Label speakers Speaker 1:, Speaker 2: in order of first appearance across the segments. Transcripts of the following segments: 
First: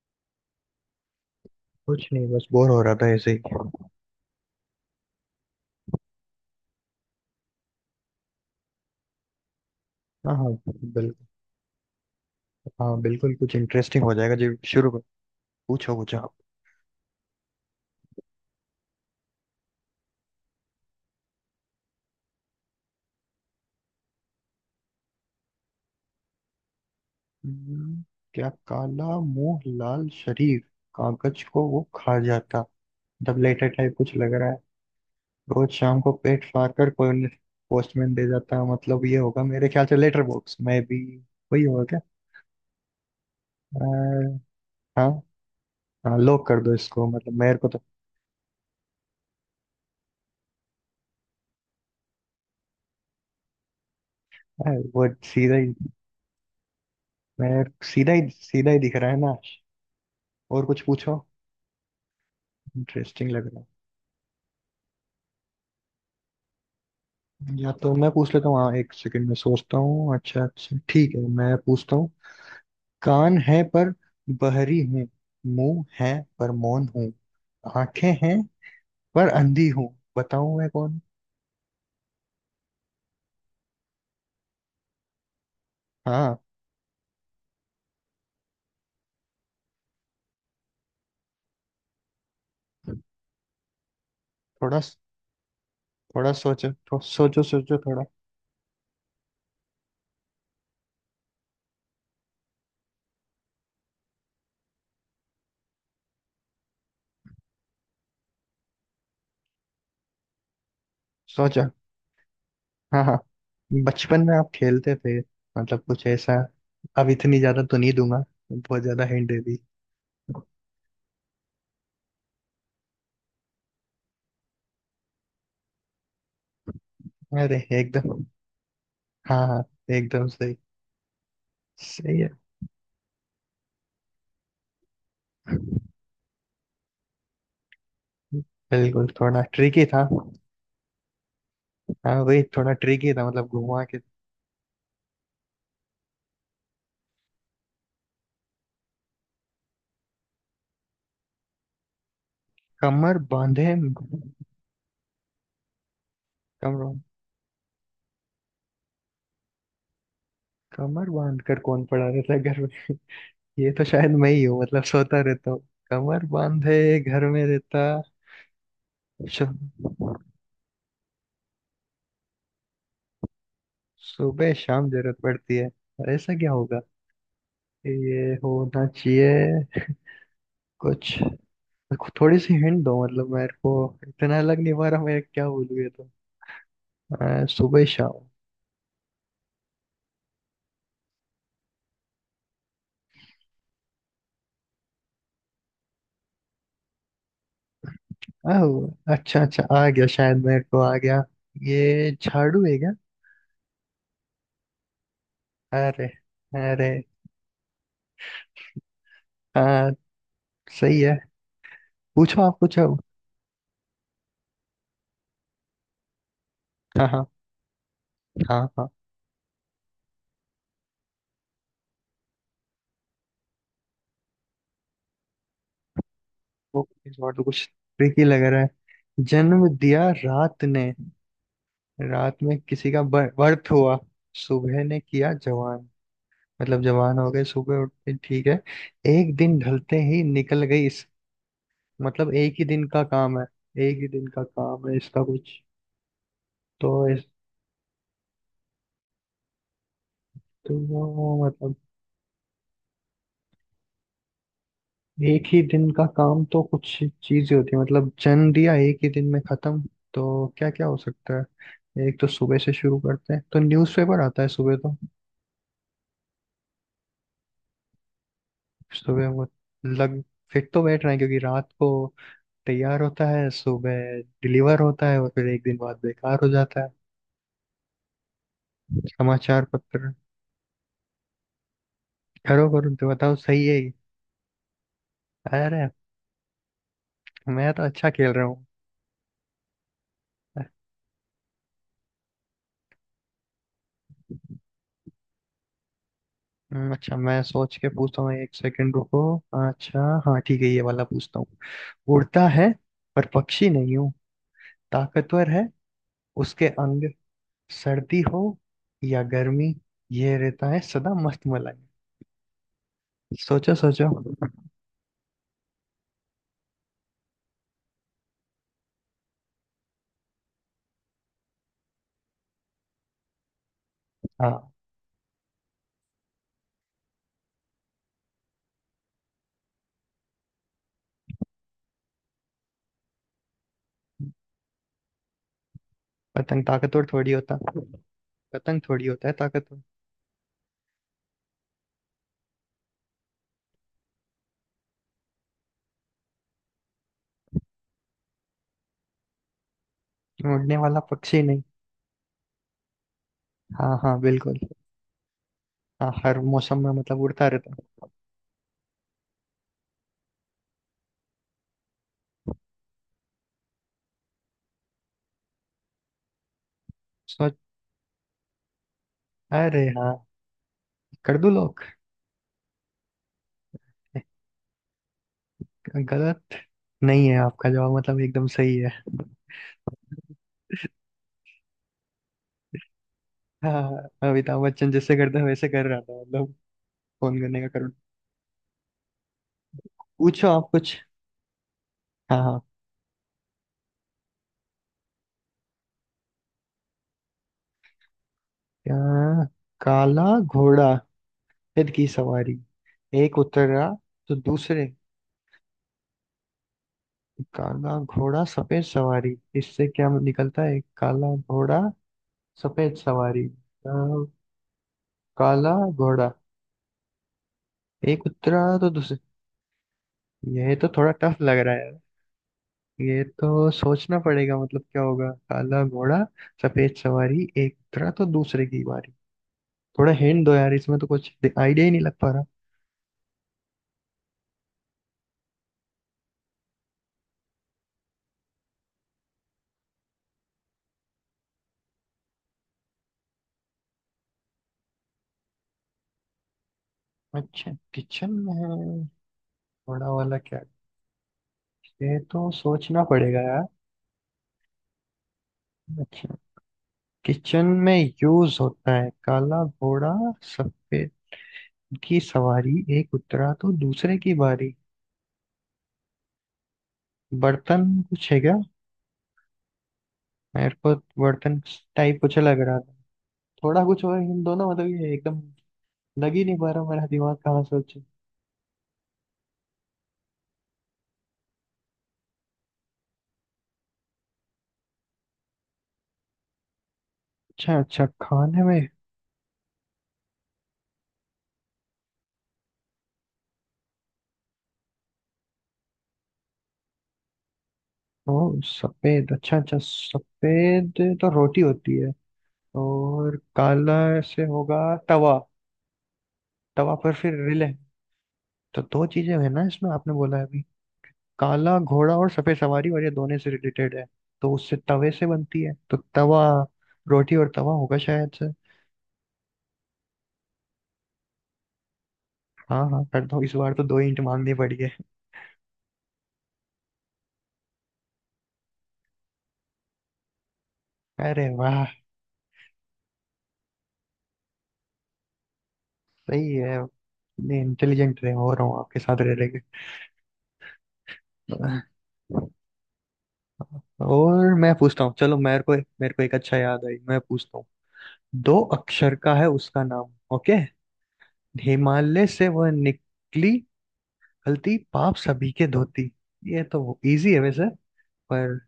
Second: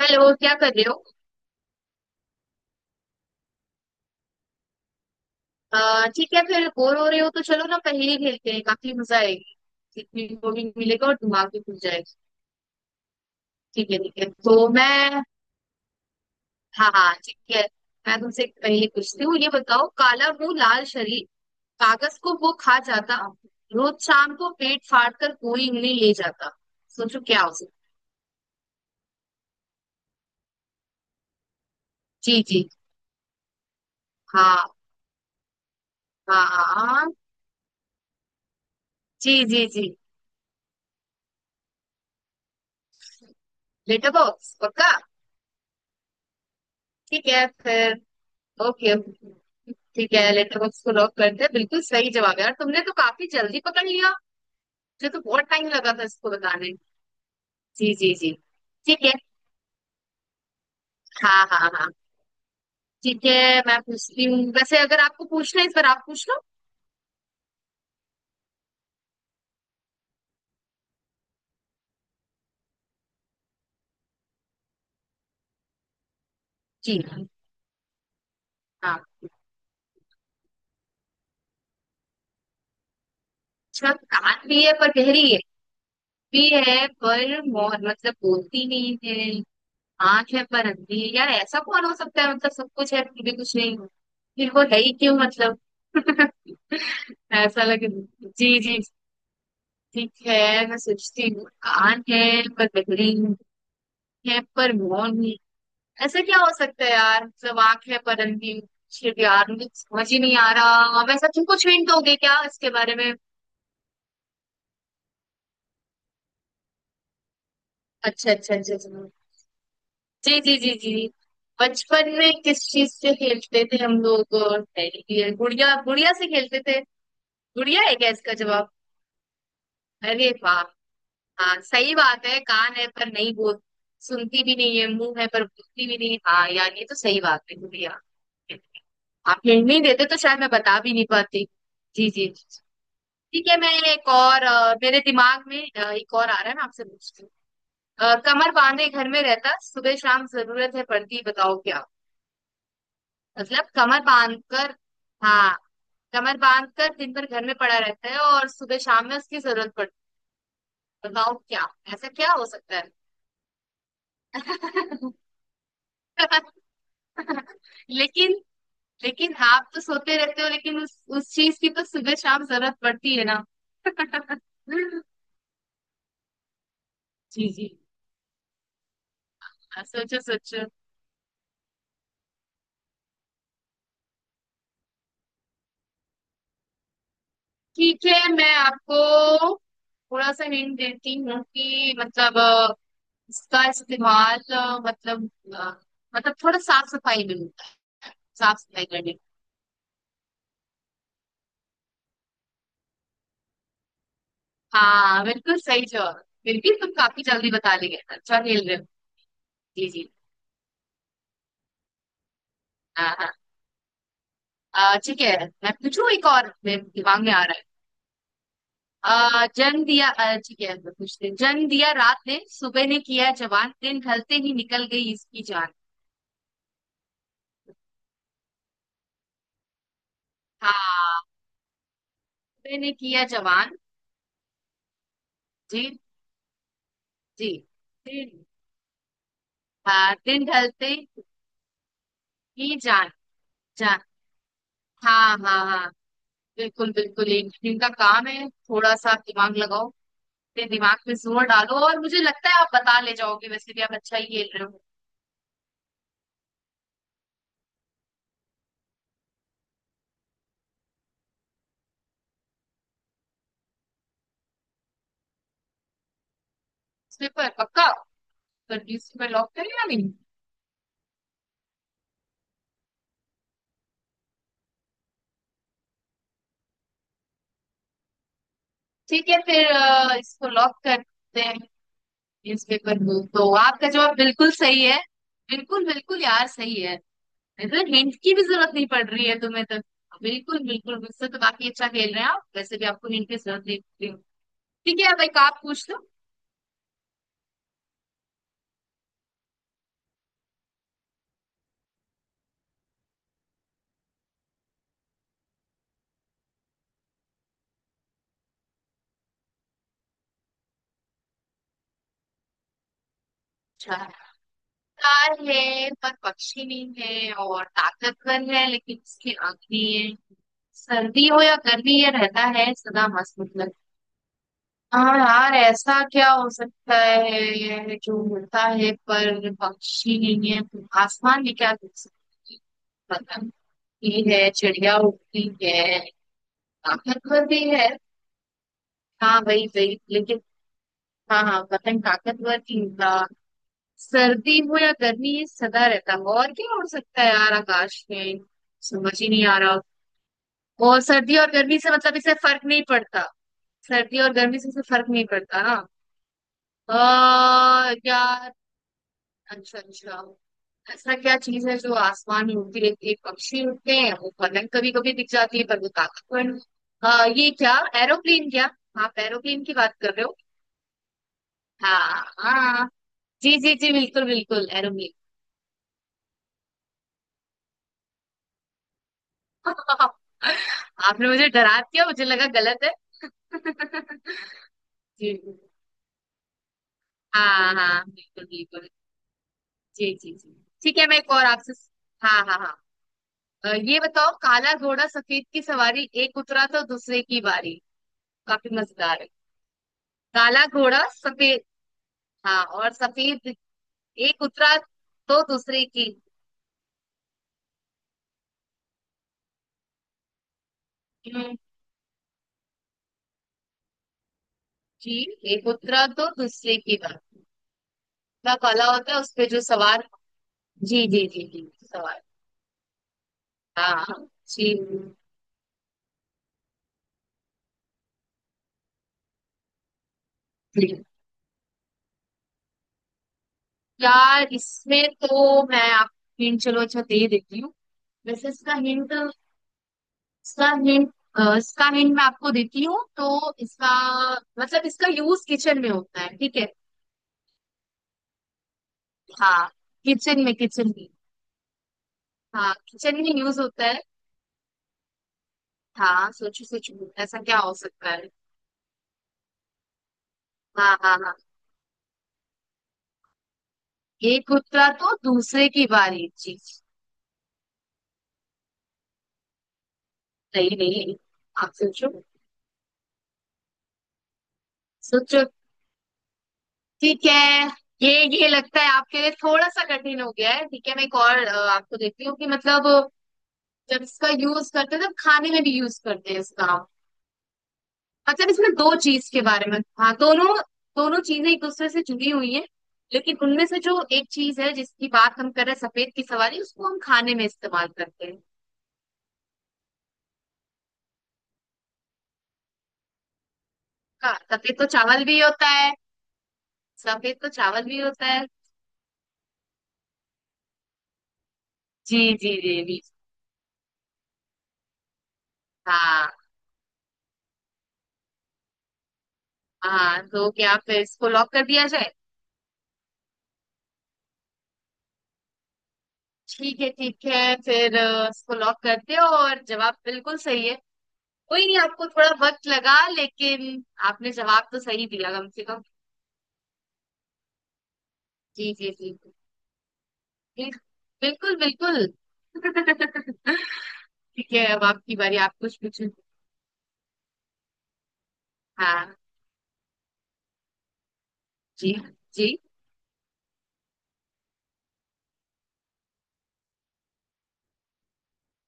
Speaker 1: Hello, क्या कर रहे हो।
Speaker 2: कुछ नहीं, बस बोर हो रहा था ऐसे ही।
Speaker 1: ठीक है, फिर बोर हो रहे हो तो चलो ना, पहेली खेलते हैं, काफी मजा आएगी। सीखने
Speaker 2: हाँ हाँ
Speaker 1: को भी मिलेगा
Speaker 2: बिल्कुल।
Speaker 1: और दिमाग भी खुल जाएगा।
Speaker 2: हाँ बिल्कुल, कुछ
Speaker 1: ठीक है,
Speaker 2: इंटरेस्टिंग हो
Speaker 1: ठीक है
Speaker 2: जाएगा। जी
Speaker 1: तो
Speaker 2: शुरू करो।
Speaker 1: मैं।
Speaker 2: पूछो कुछ आप।
Speaker 1: हाँ हाँ, ठीक है। मैं तुमसे एक पहेली पूछती हूँ, ये बताओ, काला मुंह लाल शरीर, कागज को वो खा जाता, रोज शाम को पेट फाड़ कर कोई इन्हें ले जाता, सोचो क्या हो सकता।
Speaker 2: हम्म, क्या? काला मुंह लाल शरीर, कागज को वो खा
Speaker 1: जी
Speaker 2: जाता।
Speaker 1: जी।
Speaker 2: तब लेटर टाइप कुछ लग रहा है।
Speaker 1: हाँ।
Speaker 2: रोज शाम को
Speaker 1: हाँ
Speaker 2: पेट फाड़ कर
Speaker 1: हाँ।
Speaker 2: कोई पोस्टमैन दे जाता, मतलब ये
Speaker 1: जी
Speaker 2: होगा
Speaker 1: जी
Speaker 2: मेरे ख्याल
Speaker 1: जी।
Speaker 2: से। लेटर बॉक्स में भी वही होगा क्या? अ,
Speaker 1: लेटर बॉक्स पक्का।
Speaker 2: हाँ। हाँ लॉक कर दो इसको,
Speaker 1: ठीक
Speaker 2: मतलब
Speaker 1: है
Speaker 2: मेरे को तो
Speaker 1: फिर। ओके ओके, ठीक है लेटर बॉक्स को लॉक करते हैं, बिल्कुल सही जवाब है यार, तुमने तो काफी जल्दी पकड़ लिया।
Speaker 2: अ, वो
Speaker 1: मुझे तो बहुत
Speaker 2: सीधा ही,
Speaker 1: टाइम लगा था इसको बताने।
Speaker 2: मेरे
Speaker 1: जी
Speaker 2: सीधा
Speaker 1: जी
Speaker 2: ही
Speaker 1: जी।
Speaker 2: सीधा ही दिख
Speaker 1: ठीक
Speaker 2: रहा
Speaker 1: है।
Speaker 2: है ना। और कुछ पूछो,
Speaker 1: हाँ हाँ हाँ। ठीक
Speaker 2: इंटरेस्टिंग लग रहा
Speaker 1: है,
Speaker 2: है।
Speaker 1: मैं पूछती हूँ, वैसे अगर आपको पूछना है इस बार आप पूछ लो।
Speaker 2: या तो मैं पूछ लेता हूँ, हाँ एक सेकंड में सोचता हूँ। अच्छा अच्छा ठीक है, मैं पूछता हूँ। कान है पर बहरी हूँ, मुंह है पर मौन
Speaker 1: जी।
Speaker 2: हूँ, आंखें हैं
Speaker 1: हाँ।
Speaker 2: पर अंधी हूँ, बताऊँ मैं कौन।
Speaker 1: अच्छा, कान भी है पर गहरी है।
Speaker 2: हाँ।
Speaker 1: भी है पर मोहर, मतलब बोलती नहीं है। आंख है पर अंधी है, यार ऐसा कौन हो सकता है, मतलब सब कुछ है फिर भी कुछ नहीं। फिर वो
Speaker 2: थोड़ा
Speaker 1: है ही क्यों, मतलब।
Speaker 2: थोड़ा सोचो, सोचो
Speaker 1: ऐसा
Speaker 2: सोचो
Speaker 1: लगे।
Speaker 2: थोड़ा
Speaker 1: जी जी। ठीक है मैं सोचती हूँ। आन है, पर बहरीन, है पर मौन है। ऐसा क्या हो सकता है यार, मतलब आंख है पर अंधी। शिट यार, मुझे समझ ही नहीं आ रहा, वैसा तुम
Speaker 2: सोचो।
Speaker 1: कुछ हिंट दोगे क्या इसके बारे
Speaker 2: हाँ
Speaker 1: में?
Speaker 2: हाँ, बचपन में आप खेलते थे मतलब कुछ ऐसा। अब इतनी ज्यादा तो नहीं दूंगा,
Speaker 1: अच्छा अच्छा अच्छा
Speaker 2: बहुत
Speaker 1: अच्छा।
Speaker 2: ज्यादा हिंट दे दी।
Speaker 1: जी जी जी जी। बचपन में किस चीज से खेलते थे हम लोग? टेडी बियर, गुड़िया, गुड़िया से खेलते थे।
Speaker 2: अरे
Speaker 1: गुड़िया है क्या
Speaker 2: एकदम!
Speaker 1: इसका जवाब?
Speaker 2: हाँ हाँ एकदम
Speaker 1: अरे
Speaker 2: सही।
Speaker 1: वाह। हाँ सही
Speaker 2: सही
Speaker 1: बात
Speaker 2: है।
Speaker 1: है, कान है पर नहीं बोल, सुनती भी नहीं है, मुंह है पर बोलती भी नहीं, हाँ यार ये तो सही बात है गुड़िया।
Speaker 2: बिल्कुल
Speaker 1: आप
Speaker 2: थोड़ा
Speaker 1: हिंट नहीं
Speaker 2: ट्रिकी था।
Speaker 1: देते तो शायद मैं बता भी नहीं पाती। जी
Speaker 2: हाँ
Speaker 1: जी।
Speaker 2: वही थोड़ा ट्रिकी था, मतलब
Speaker 1: ठीक है, मैं
Speaker 2: घुमा के।
Speaker 1: एक और मेरे दिमाग में एक और आ रहा है, मैं आपसे पूछती हूँ। कमर बांधे घर में रहता, सुबह शाम जरूरत है पड़ती, बताओ क्या।
Speaker 2: कमर
Speaker 1: मतलब
Speaker 2: बांधे,
Speaker 1: कमर बांध कर। हाँ। कमर बांध कर
Speaker 2: कमर,
Speaker 1: दिन भर घर में पड़ा रहता है, और सुबह शाम में उसकी जरूरत पड़ती
Speaker 2: कमर
Speaker 1: है। बताओ
Speaker 2: बांध कर
Speaker 1: क्या।
Speaker 2: कौन पड़ा
Speaker 1: ऐसा
Speaker 2: रहता
Speaker 1: क्या
Speaker 2: है
Speaker 1: हो
Speaker 2: घर में?
Speaker 1: सकता है?
Speaker 2: ये तो शायद मैं ही हूँ, मतलब सोता रहता हूँ। कमर बांधे घर में रहता।
Speaker 1: लेकिन, लेकिन
Speaker 2: शु-
Speaker 1: आप तो सोते रहते हो, लेकिन उस चीज की तो सुबह शाम जरूरत पड़ती है ना।
Speaker 2: सुबह शाम
Speaker 1: जी
Speaker 2: जरूरत पड़ती है, ऐसा क्या होगा?
Speaker 1: जी।
Speaker 2: ये होना चाहिए
Speaker 1: हाँ, सोचो सोचो।
Speaker 2: कुछ। थोड़ी सी हिंट दो मतलब मेरे को, इतना लग नहीं पा रहा, मैं क्या बोलूँ ये तो। सुबह
Speaker 1: ठीक
Speaker 2: शाम।
Speaker 1: है मैं आपको थोड़ा सा हिंट देती हूँ कि मतलब इसका इस्तेमाल मतलब अ, मतलब थोड़ा साफ सफाई में होता है, साफ सफाई करने
Speaker 2: आह,
Speaker 1: में।
Speaker 2: अच्छा अच्छा आ गया, शायद मेरे को आ गया। ये झाड़ू है क्या?
Speaker 1: हाँ बिल्कुल सही
Speaker 2: अरे!
Speaker 1: जवाब। बिल्कुल,
Speaker 2: अरे
Speaker 1: तुम काफी जल्दी बता लिए, अच्छा खेल रहे हो। जी
Speaker 2: हाँ,
Speaker 1: जी।
Speaker 2: सही है। पूछो आप पूछो।
Speaker 1: हाँ हाँ। ठीक है। मैं पूछूं, एक और मेरे
Speaker 2: हाँ
Speaker 1: दिमाग
Speaker 2: हाँ
Speaker 1: में आ रहा है।
Speaker 2: हाँ हाँ।
Speaker 1: जन्म दिया ठीक है मैं पूछती हूँ। जन्म दिया रात ने, सुबह ने किया जवान, दिन ढलते ही निकल गई इसकी जान।
Speaker 2: वो इस बार तो कुछ ट्रिकी लग रहा है। जन्म दिया रात ने,
Speaker 1: हाँ।
Speaker 2: रात में किसी
Speaker 1: मैंने
Speaker 2: का
Speaker 1: किया
Speaker 2: बर्थ
Speaker 1: जवान।
Speaker 2: हुआ। सुबह ने किया
Speaker 1: जी।
Speaker 2: जवान, मतलब जवान हो गए
Speaker 1: जी।
Speaker 2: सुबह उठते,
Speaker 1: दिन।
Speaker 2: ठीक है। एक दिन ढलते
Speaker 1: हाँ
Speaker 2: ही
Speaker 1: दिन
Speaker 2: निकल गई
Speaker 1: ढलते
Speaker 2: इस, मतलब एक ही
Speaker 1: ही
Speaker 2: दिन का
Speaker 1: जान।
Speaker 2: काम है। एक
Speaker 1: जान।
Speaker 2: ही दिन का काम है इसका
Speaker 1: हाँ हाँ
Speaker 2: कुछ।
Speaker 1: हाँ।
Speaker 2: तो
Speaker 1: बिल्कुल
Speaker 2: इस,
Speaker 1: बिल्कुल, एक दिन का काम है, थोड़ा सा दिमाग लगाओ। अपने
Speaker 2: तो
Speaker 1: दिमाग पे जोर
Speaker 2: मतलब
Speaker 1: डालो, और मुझे लगता है आप बता ले जाओगे, वैसे भी आप अच्छा ही खेल रहे हो।
Speaker 2: एक ही दिन का काम तो कुछ चीजें होती है, मतलब जन्म दिया एक ही दिन में खत्म। तो क्या क्या हो सकता है? एक तो सुबह से शुरू करते हैं तो न्यूज़पेपर आता है सुबह तो।
Speaker 1: इस पर पक्का। पर
Speaker 2: सुबह
Speaker 1: न्यूज़पेपर
Speaker 2: वो
Speaker 1: लॉक करें या नहीं?
Speaker 2: लग, फिट तो बैठ रहे हैं क्योंकि रात को तैयार होता है, सुबह डिलीवर होता है और फिर एक दिन बाद बेकार हो जाता है,
Speaker 1: ठीक है
Speaker 2: समाचार
Speaker 1: फिर
Speaker 2: पत्र।
Speaker 1: इसको लॉक करते हैं।
Speaker 2: करो करो,
Speaker 1: न्यूज़पेपर
Speaker 2: तो
Speaker 1: को,
Speaker 2: बताओ
Speaker 1: तो
Speaker 2: सही है
Speaker 1: आपका
Speaker 2: ये।
Speaker 1: जवाब बिल्कुल सही है। बिल्कुल
Speaker 2: अरे,
Speaker 1: बिल्कुल यार, सही है।
Speaker 2: मैं तो
Speaker 1: तो
Speaker 2: अच्छा
Speaker 1: हिंट
Speaker 2: खेल
Speaker 1: की भी
Speaker 2: रहा हूँ।
Speaker 1: जरूरत नहीं पड़ रही है तुम्हें तो। बिल्कुल बिल्कुल, मुझसे तो काफी अच्छा खेल रहे हैं आप, वैसे भी आपको हिंट की जरूरत नहीं पड़ रही। ठीक है, अब एक आप पूछ लो।
Speaker 2: अच्छा मैं सोच के पूछता हूँ, एक सेकंड रुको। अच्छा हाँ ठीक है, ये वाला पूछता हूँ। उड़ता है पर पक्षी नहीं हूँ, ताकतवर है उसके अंग, सर्दी हो या गर्मी, ये रहता है सदा मस्त मलाई। सोचो
Speaker 1: अच्छा।
Speaker 2: सोचो।
Speaker 1: कार है पर पक्षी नहीं है, और ताकतवर है लेकिन उसकी आंख नहीं है। सर्दी हो या गर्मी ये रहता है सदा मस्त, मतलब।
Speaker 2: हाँ,
Speaker 1: हाँ यार ऐसा क्या हो सकता है, जो उड़ता है पर पक्षी नहीं है, तो आसमान में क्या देख सकते हैं? पतंग उड़ती है, चिड़िया उड़ती है।
Speaker 2: पतंग ताकतवर थोड़ी
Speaker 1: ताकतवर
Speaker 2: होता,
Speaker 1: भी है।
Speaker 2: पतंग थोड़ी होता है
Speaker 1: हाँ वही
Speaker 2: ताकतवर।
Speaker 1: वही लेकिन। हाँ हाँ, वतन ताकतवर भी होगा। सर्दी हो या गर्मी ये सदा रहता है, और क्या हो सकता है यार आकाश में। समझ ही नहीं आ रहा।
Speaker 2: उड़ने वाला
Speaker 1: और सर्दी
Speaker 2: पक्षी
Speaker 1: और
Speaker 2: नहीं।
Speaker 1: गर्मी से मतलब इसे फर्क नहीं पड़ता।
Speaker 2: हाँ हाँ
Speaker 1: सर्दी और
Speaker 2: बिल्कुल।
Speaker 1: गर्मी से इसे फर्क नहीं पड़ता ना।
Speaker 2: हाँ हर मौसम में मतलब उड़ता रहता है।
Speaker 1: यार। अच्छा अच्छा। ऐसा क्या चीज है जो आसमान में उड़ती रहती है, पक्षी उड़ते हैं, वो पलंग कभी कभी दिख जाती है पर वो ताकतवर नहीं। ये
Speaker 2: सोच।
Speaker 1: क्या। एरोप्लेन क्या। आप एरोप्लेन की
Speaker 2: अरे
Speaker 1: बात
Speaker 2: हाँ,
Speaker 1: कर रहे हो?
Speaker 2: कर दूं लोग,
Speaker 1: हाँ हाँ। जी जी जी, बिल्कुल बिल्कुल, एरोमील।
Speaker 2: गलत नहीं है आपका जवाब, मतलब एकदम सही है।
Speaker 1: आपने मुझे डरा दिया, मुझे लगा गलत है।
Speaker 2: हाँ, अमिताभ बच्चन जैसे
Speaker 1: जी
Speaker 2: करते हैं
Speaker 1: जी।
Speaker 2: वैसे कर रहा था, मतलब फोन करने का
Speaker 1: हाँ
Speaker 2: करूँ।
Speaker 1: हाँ बिल्कुल बिल्कुल। जी जी
Speaker 2: पूछो
Speaker 1: जी।
Speaker 2: आप कुछ।
Speaker 1: ठीक है मैं एक और आपसे।
Speaker 2: हाँ
Speaker 1: हाँ हाँ
Speaker 2: हाँ।
Speaker 1: हाँ। ये बताओ, काला घोड़ा सफेद की सवारी, एक उतरा तो दूसरे की बारी। काफी
Speaker 2: क्या?
Speaker 1: मजेदार है।
Speaker 2: काला
Speaker 1: काला
Speaker 2: घोड़ा,
Speaker 1: घोड़ा सफेद।
Speaker 2: फिर की सवारी,
Speaker 1: हाँ और
Speaker 2: एक
Speaker 1: सफेद।
Speaker 2: उतरा तो
Speaker 1: एक उतरा
Speaker 2: दूसरे।
Speaker 1: तो दूसरे की।
Speaker 2: काला घोड़ा सफेद सवारी, इससे क्या निकलता है? काला
Speaker 1: हम्म,
Speaker 2: घोड़ा सफेद सवारी। अ,
Speaker 1: जी। एक
Speaker 2: काला
Speaker 1: उतरा
Speaker 2: घोड़ा,
Speaker 1: तो दूसरे की बारी
Speaker 2: एक
Speaker 1: का,
Speaker 2: उतरा
Speaker 1: काला
Speaker 2: तो
Speaker 1: होता
Speaker 2: दूसरे।
Speaker 1: है उस पे जो सवार।
Speaker 2: यह तो
Speaker 1: जी,
Speaker 2: थोड़ा
Speaker 1: जी,
Speaker 2: टफ
Speaker 1: जी,
Speaker 2: लग
Speaker 1: जी,
Speaker 2: रहा है।
Speaker 1: सवाल।
Speaker 2: ये तो
Speaker 1: हाँ,
Speaker 2: सोचना
Speaker 1: हाँ,
Speaker 2: पड़ेगा,
Speaker 1: जी,
Speaker 2: मतलब क्या होगा? काला घोड़ा सफेद सवारी, एक उतरा तो दूसरे की बारी। थोड़ा हिंट दो यार, इसमें
Speaker 1: जी।
Speaker 2: तो कुछ आइडिया ही नहीं लग पा रहा।
Speaker 1: यार इसमें तो मैं आपको हिंट, चलो अच्छा दे देती हूँ। वैसे इसका हिंट, इसका हिंट, इसका हिंट मैं आपको देती हूँ, तो इसका मतलब, इसका यूज किचन में होता है, ठीक है।
Speaker 2: अच्छा, किचन में है,
Speaker 1: हाँ
Speaker 2: घोड़ा वाला
Speaker 1: किचन में,
Speaker 2: क्या?
Speaker 1: किचन में।
Speaker 2: ये तो
Speaker 1: हाँ
Speaker 2: सोचना
Speaker 1: किचन में
Speaker 2: पड़ेगा
Speaker 1: यूज
Speaker 2: यार।
Speaker 1: होता है। हाँ
Speaker 2: अच्छा
Speaker 1: सोचो सोचो, ऐसा क्या
Speaker 2: किचन
Speaker 1: हो
Speaker 2: में
Speaker 1: सकता है।
Speaker 2: यूज होता है। काला घोड़ा
Speaker 1: हाँ
Speaker 2: सफेद
Speaker 1: हाँ हाँ।
Speaker 2: की सवारी, एक उतरा तो दूसरे की
Speaker 1: एक
Speaker 2: बारी।
Speaker 1: उतरा तो दूसरे की बारी। जी।
Speaker 2: बर्तन कुछ है क्या? मेरे
Speaker 1: नहीं
Speaker 2: को
Speaker 1: नहीं।
Speaker 2: बर्तन
Speaker 1: आप सोचो।
Speaker 2: टाइप कुछ लग रहा था। थोड़ा कुछ और, इन दोनों मतलब ये एकदम
Speaker 1: सोचो।
Speaker 2: लग ही नहीं पा रहा, मेरा
Speaker 1: ठीक
Speaker 2: दिमाग कहाँ
Speaker 1: है।
Speaker 2: सोचे।
Speaker 1: ये ये लगता है आपके लिए थोड़ा सा कठिन हो गया है, ठीक है मैं एक और आपको देती हूँ कि मतलब, जब इसका यूज करते हैं तब खाने में भी यूज करते हैं इसका हम।
Speaker 2: अच्छा अच्छा,
Speaker 1: मतलब
Speaker 2: खाने
Speaker 1: इसमें
Speaker 2: में।
Speaker 1: दो चीज के बारे में, हाँ दोनों, दोनों चीजें एक दूसरे से जुड़ी हुई है। लेकिन उनमें से जो एक चीज है जिसकी बात हम कर रहे हैं, सफेद की सवारी, उसको हम खाने में इस्तेमाल करते
Speaker 2: ओ,
Speaker 1: हैं।
Speaker 2: सफेद अच्छा अच्छा, सफेद तो रोटी होती है, और काला
Speaker 1: हाँ
Speaker 2: से
Speaker 1: सफेद
Speaker 2: होगा
Speaker 1: तो चावल
Speaker 2: तवा।
Speaker 1: भी होता है।
Speaker 2: तवा पर फिर
Speaker 1: सफेद तो
Speaker 2: रिले।
Speaker 1: चावल भी होता है।
Speaker 2: तो दो चीजें है ना इसमें, आपने बोला है अभी काला घोड़ा
Speaker 1: जी
Speaker 2: और
Speaker 1: जी
Speaker 2: सफेद
Speaker 1: जी
Speaker 2: सवारी,
Speaker 1: जी।
Speaker 2: और ये दोनों से रिलेटेड है। तो उससे तवे से बनती है तो
Speaker 1: हाँ
Speaker 2: तवा रोटी, और तवा होगा शायद से।
Speaker 1: हाँ। तो क्या फिर इसको लॉक कर दिया जाए?
Speaker 2: हाँ हाँ कर दो, इस बार तो दो इंट मांगनी पड़ी है।
Speaker 1: ठीक है फिर इसको लॉक करते हो, और जवाब बिल्कुल सही है।
Speaker 2: अरे
Speaker 1: कोई नहीं,
Speaker 2: वाह,
Speaker 1: आपको थोड़ा वक्त लगा लेकिन, आपने जवाब तो सही दिया कम से कम।
Speaker 2: सही है। इतने इंटेलिजेंट रहे हो रहा
Speaker 1: जी
Speaker 2: हूँ
Speaker 1: जी
Speaker 2: आपके
Speaker 1: जी
Speaker 2: साथ रह रह के,
Speaker 1: जी। बिल्कुल बिल्कुल। ठीक
Speaker 2: और
Speaker 1: है,
Speaker 2: मैं
Speaker 1: अब
Speaker 2: पूछता हूँ
Speaker 1: आपकी
Speaker 2: चलो
Speaker 1: बारी आप
Speaker 2: मेरे को।
Speaker 1: कुछ पूछो।
Speaker 2: मेरे को एक अच्छा याद आई, मैं पूछता हूँ। दो अक्षर
Speaker 1: हाँ
Speaker 2: का है उसका नाम, ओके।
Speaker 1: जी
Speaker 2: हिमालय से
Speaker 1: जी।
Speaker 2: वह निकली, गलती पाप सभी के धोती। ये तो इजी है वैसे, पर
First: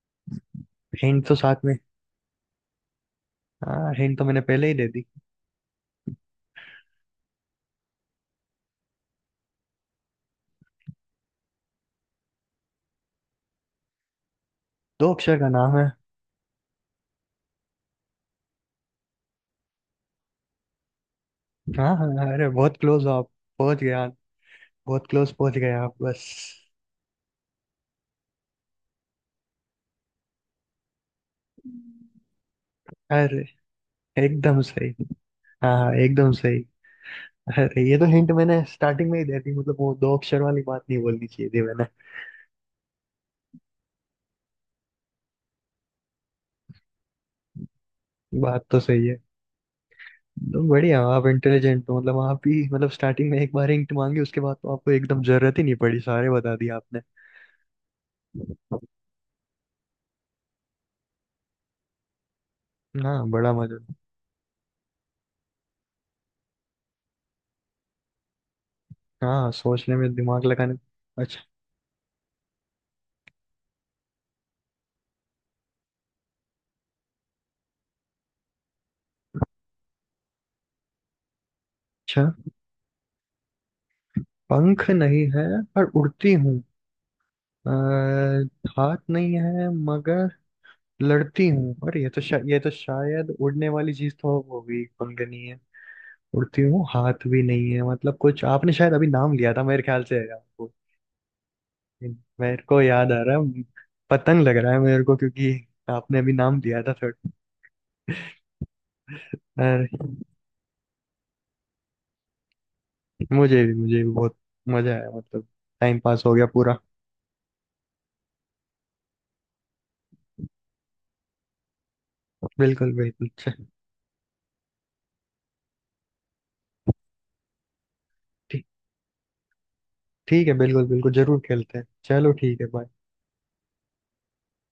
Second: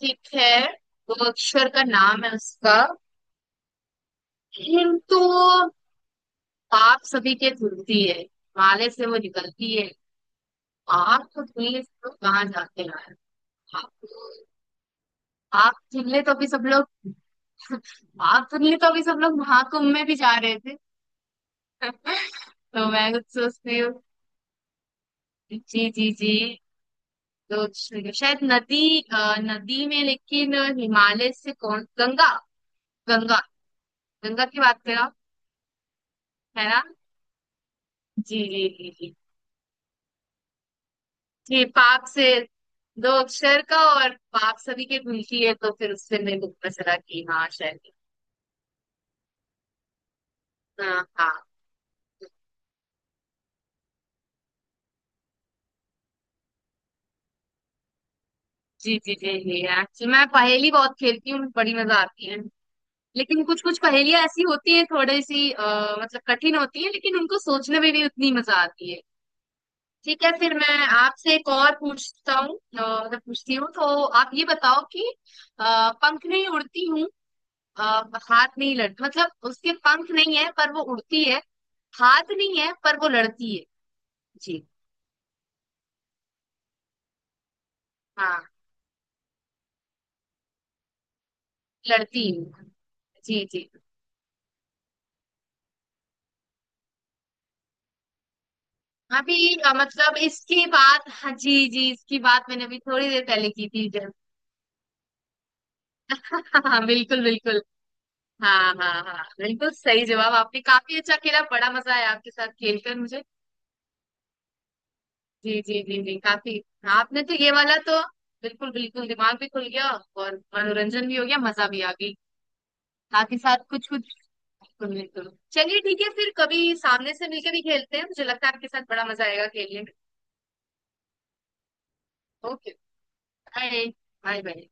Speaker 1: ठीक है, तो
Speaker 2: हिंट तो साथ
Speaker 1: अक्षर
Speaker 2: में।
Speaker 1: का नाम है उसका।
Speaker 2: हाँ हिंट तो मैंने पहले ही दे दी,
Speaker 1: किंतु, पाप सभी के धुलती है, माले से वो निकलती है। आप तो धुलने से तो कहाँ जाते हैं।
Speaker 2: दो अक्षर का
Speaker 1: आग
Speaker 2: नाम है।
Speaker 1: धुलने तो अभी सब लोग, आग धुलने तो अभी सब लोग महाकुंभ में भी जा रहे थे।
Speaker 2: हाँ हाँ, हाँ, अरे बहुत
Speaker 1: तो
Speaker 2: क्लोज हो
Speaker 1: मैं कुछ
Speaker 2: आप। पहुंच
Speaker 1: सोचती
Speaker 2: गए
Speaker 1: हूँ।
Speaker 2: आप, बहुत क्लोज पहुंच गए
Speaker 1: जी
Speaker 2: आप
Speaker 1: जी
Speaker 2: बस।
Speaker 1: जी। तो शायद नदी में, लेकिन हिमालय से कौन, गंगा। गंगा।
Speaker 2: अरे
Speaker 1: गंगा की
Speaker 2: एकदम
Speaker 1: बात
Speaker 2: सही!
Speaker 1: कर रहा हूँ,
Speaker 2: हाँ हाँ, एकदम सही।
Speaker 1: है ना?
Speaker 2: अरे ये तो हिंट
Speaker 1: जी
Speaker 2: मैंने
Speaker 1: जी जी
Speaker 2: स्टार्टिंग
Speaker 1: जी,
Speaker 2: में ही दे दी, मतलब वो दो अक्षर वाली बात नहीं बोलनी चाहिए थी
Speaker 1: जी
Speaker 2: मैंने।
Speaker 1: पाप से, दो अक्षर का और पाप सभी के मिलती है, तो फिर उससे मेरे को पता चला कि हाँ शायद।
Speaker 2: बात तो सही है। तो बढ़िया,
Speaker 1: हाँ
Speaker 2: आप
Speaker 1: हाँ।
Speaker 2: इंटेलिजेंट हो मतलब आप भी, मतलब स्टार्टिंग में एक बार हिंट मांगी, उसके बाद तो आपको एकदम जरूरत ही नहीं पड़ी, सारे बता दिए आपने।
Speaker 1: जी जी जी जी, एक्चुअली मैं पहेली बहुत खेलती हूँ, बड़ी मजा आती है।
Speaker 2: हाँ
Speaker 1: लेकिन
Speaker 2: बड़ा
Speaker 1: कुछ
Speaker 2: मजा।
Speaker 1: कुछ पहेलियां ऐसी होती है, थोड़ी सी मतलब कठिन होती है, लेकिन उनको सोचने में भी उतनी मजा आती है।
Speaker 2: हाँ सोचने में
Speaker 1: ठीक है
Speaker 2: दिमाग
Speaker 1: फिर,
Speaker 2: लगाने।
Speaker 1: मैं आपसे
Speaker 2: अच्छा
Speaker 1: एक और पूछता हूँ, मतलब पूछती हूँ, तो आप ये बताओ कि पंख नहीं उड़ती हूँ, अ, हाथ नहीं लड़, मतलब उसके पंख नहीं है पर वो उड़ती है,
Speaker 2: अच्छा।
Speaker 1: हाथ नहीं है पर वो लड़ती है। जी।
Speaker 2: पंख नहीं है पर उड़ती हूँ,
Speaker 1: हाँ
Speaker 2: अह, हाथ नहीं है मगर लड़ती हूँ। और ये तो
Speaker 1: लड़ती
Speaker 2: ये
Speaker 1: है।
Speaker 2: तो शायद
Speaker 1: जी
Speaker 2: उड़ने
Speaker 1: जी।
Speaker 2: वाली चीज तो हो गई, पंख नहीं है, उड़ती हूँ, हाथ भी नहीं है, मतलब कुछ आपने शायद अभी नाम लिया
Speaker 1: अभी
Speaker 2: था मेरे ख्याल
Speaker 1: मतलब
Speaker 2: से
Speaker 1: इसकी
Speaker 2: आपको।
Speaker 1: बात, हाँ जी जी, इसकी बात
Speaker 2: मेरे
Speaker 1: मैंने अभी
Speaker 2: को
Speaker 1: थोड़ी
Speaker 2: याद आ
Speaker 1: देर
Speaker 2: रहा
Speaker 1: पहले
Speaker 2: है,
Speaker 1: की थी जब।
Speaker 2: पतंग लग रहा है मेरे को, क्योंकि आपने अभी नाम दिया
Speaker 1: हाँ
Speaker 2: था
Speaker 1: बिल्कुल
Speaker 2: थोड़ा।
Speaker 1: बिल्कुल। हाँ हाँ हाँ हाँ, बिल्कुल
Speaker 2: अरे,
Speaker 1: सही जवाब, आपने काफी अच्छा खेला, बड़ा मजा आया आपके साथ खेलकर मुझे।
Speaker 2: मुझे भी बहुत मजा आया, मतलब
Speaker 1: जी जी
Speaker 2: टाइम
Speaker 1: जी जी
Speaker 2: पास हो गया
Speaker 1: काफी।
Speaker 2: पूरा।
Speaker 1: हाँ, आपने तो ये वाला तो, बिल्कुल बिल्कुल, दिमाग भी खुल गया, और मनोरंजन भी हो गया, मजा भी आ गई,
Speaker 2: बिल्कुल बिल्कुल,
Speaker 1: साथ ही साथ कुछ कुछ। बिल्कुल बिल्कुल, चलिए ठीक है, फिर कभी सामने से मिलकर भी खेलते हैं, मुझे लगता है
Speaker 2: ठीक,
Speaker 1: आपके साथ बड़ा मजा आएगा खेलने में।
Speaker 2: ठीक है बिल्कुल बिल्कुल, जरूर खेलते हैं। चलो ठीक है,
Speaker 1: okay.
Speaker 2: Bye.
Speaker 1: Bye. Bye bye.